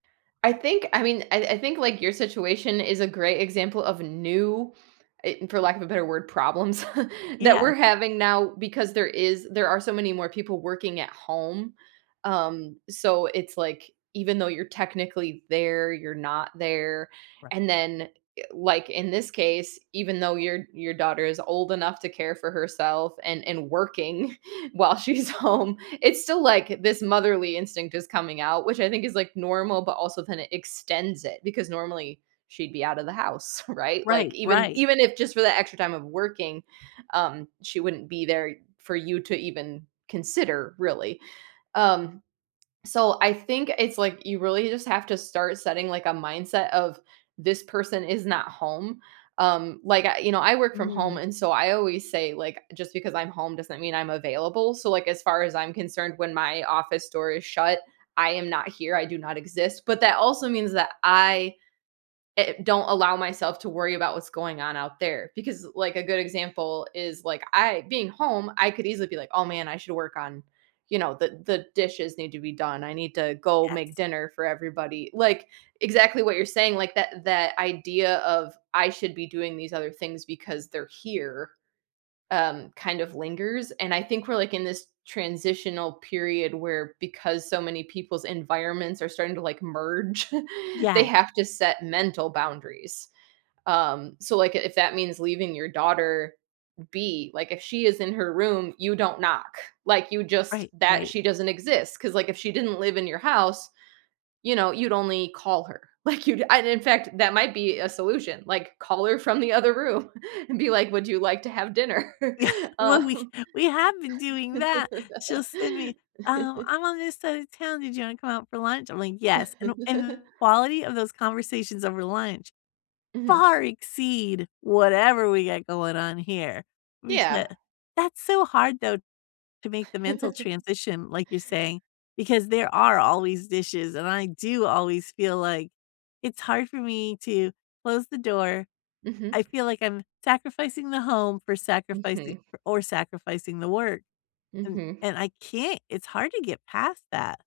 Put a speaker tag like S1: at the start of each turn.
S1: I think I mean, I I think, like, your situation is a great example of new eh, for lack of a better word, problems, that
S2: Yeah.
S1: we're having now because there is there are so many more people working at home. Um, so, it's, like, even though you're technically there, you're not there. And then, eh like, in this case, even though your your daughter is old enough to care for herself, and and working while she's home. It's still, like, this motherly instinct is coming out, which I think is, like, normal, but also kinda extends it, because, normally, she'd be out of the house, right? Like,
S2: Right,
S1: even
S2: right.
S1: even if, just for the extra time of working, um, she wouldn't be there for you to, even consider, really. Um, so, I think, it's, like, you really just have to start setting, like, a mindset of, "This person is not home." Um, like, I you know, I work from home,
S2: Mm.
S1: and, so, I always say, like, "Just because I'm home doesn't mean I'm available." So, like, as far as I'm concerned, when my office door is shut, I am not here, I do not exist, but, that also means that I i don't allow myself to worry about what's going on out there, because, like, a good example is, like, I being home, I could easily be, like, "Oh, man, I should work on" you know, "The the dishes need to be done, I need to go make
S2: Yes.
S1: dinner for everybody," like exactly what you're saying, like, that that idea of, "I should be doing these other things because they're here," um, kind of lingers, and, I think we're, like, in this transitional period where because so many people's environments are starting to, like, merge, they
S2: Yeah.
S1: have to set mental boundaries. Um, so, like, if that means leaving your daughter be like, if she is in her room, you don't knock, like, you just
S2: Right,
S1: that
S2: right.
S1: she doesn't exist. 'Cause, like, if she didn't live in your house, you know, you'd only call her. Like, you'd and in fact, that might be a solution, like, call her from the other room, and be, like, "Would you like to have dinner?"
S2: Well, we
S1: Um
S2: we have been doing that she'll send me "Um, I'm on this side of town, did you wanna come out for lunch?" I'm, like, "Yes." And the and the quality of those conversations over lunch,
S1: Mhm.
S2: far exceed whatever we got going on here. We
S1: Yeah.
S2: ca that's so hard, though, to make the mental transition like, you're saying, because there are always dishes, and I do always feel like it's hard for me to close the door.
S1: Mhm.
S2: I feel like I'm sacrificing the home for sacrifici
S1: Mhm.
S2: or sacrificing the work, and
S1: Mhm.
S2: and I can't, it's hard to get past that.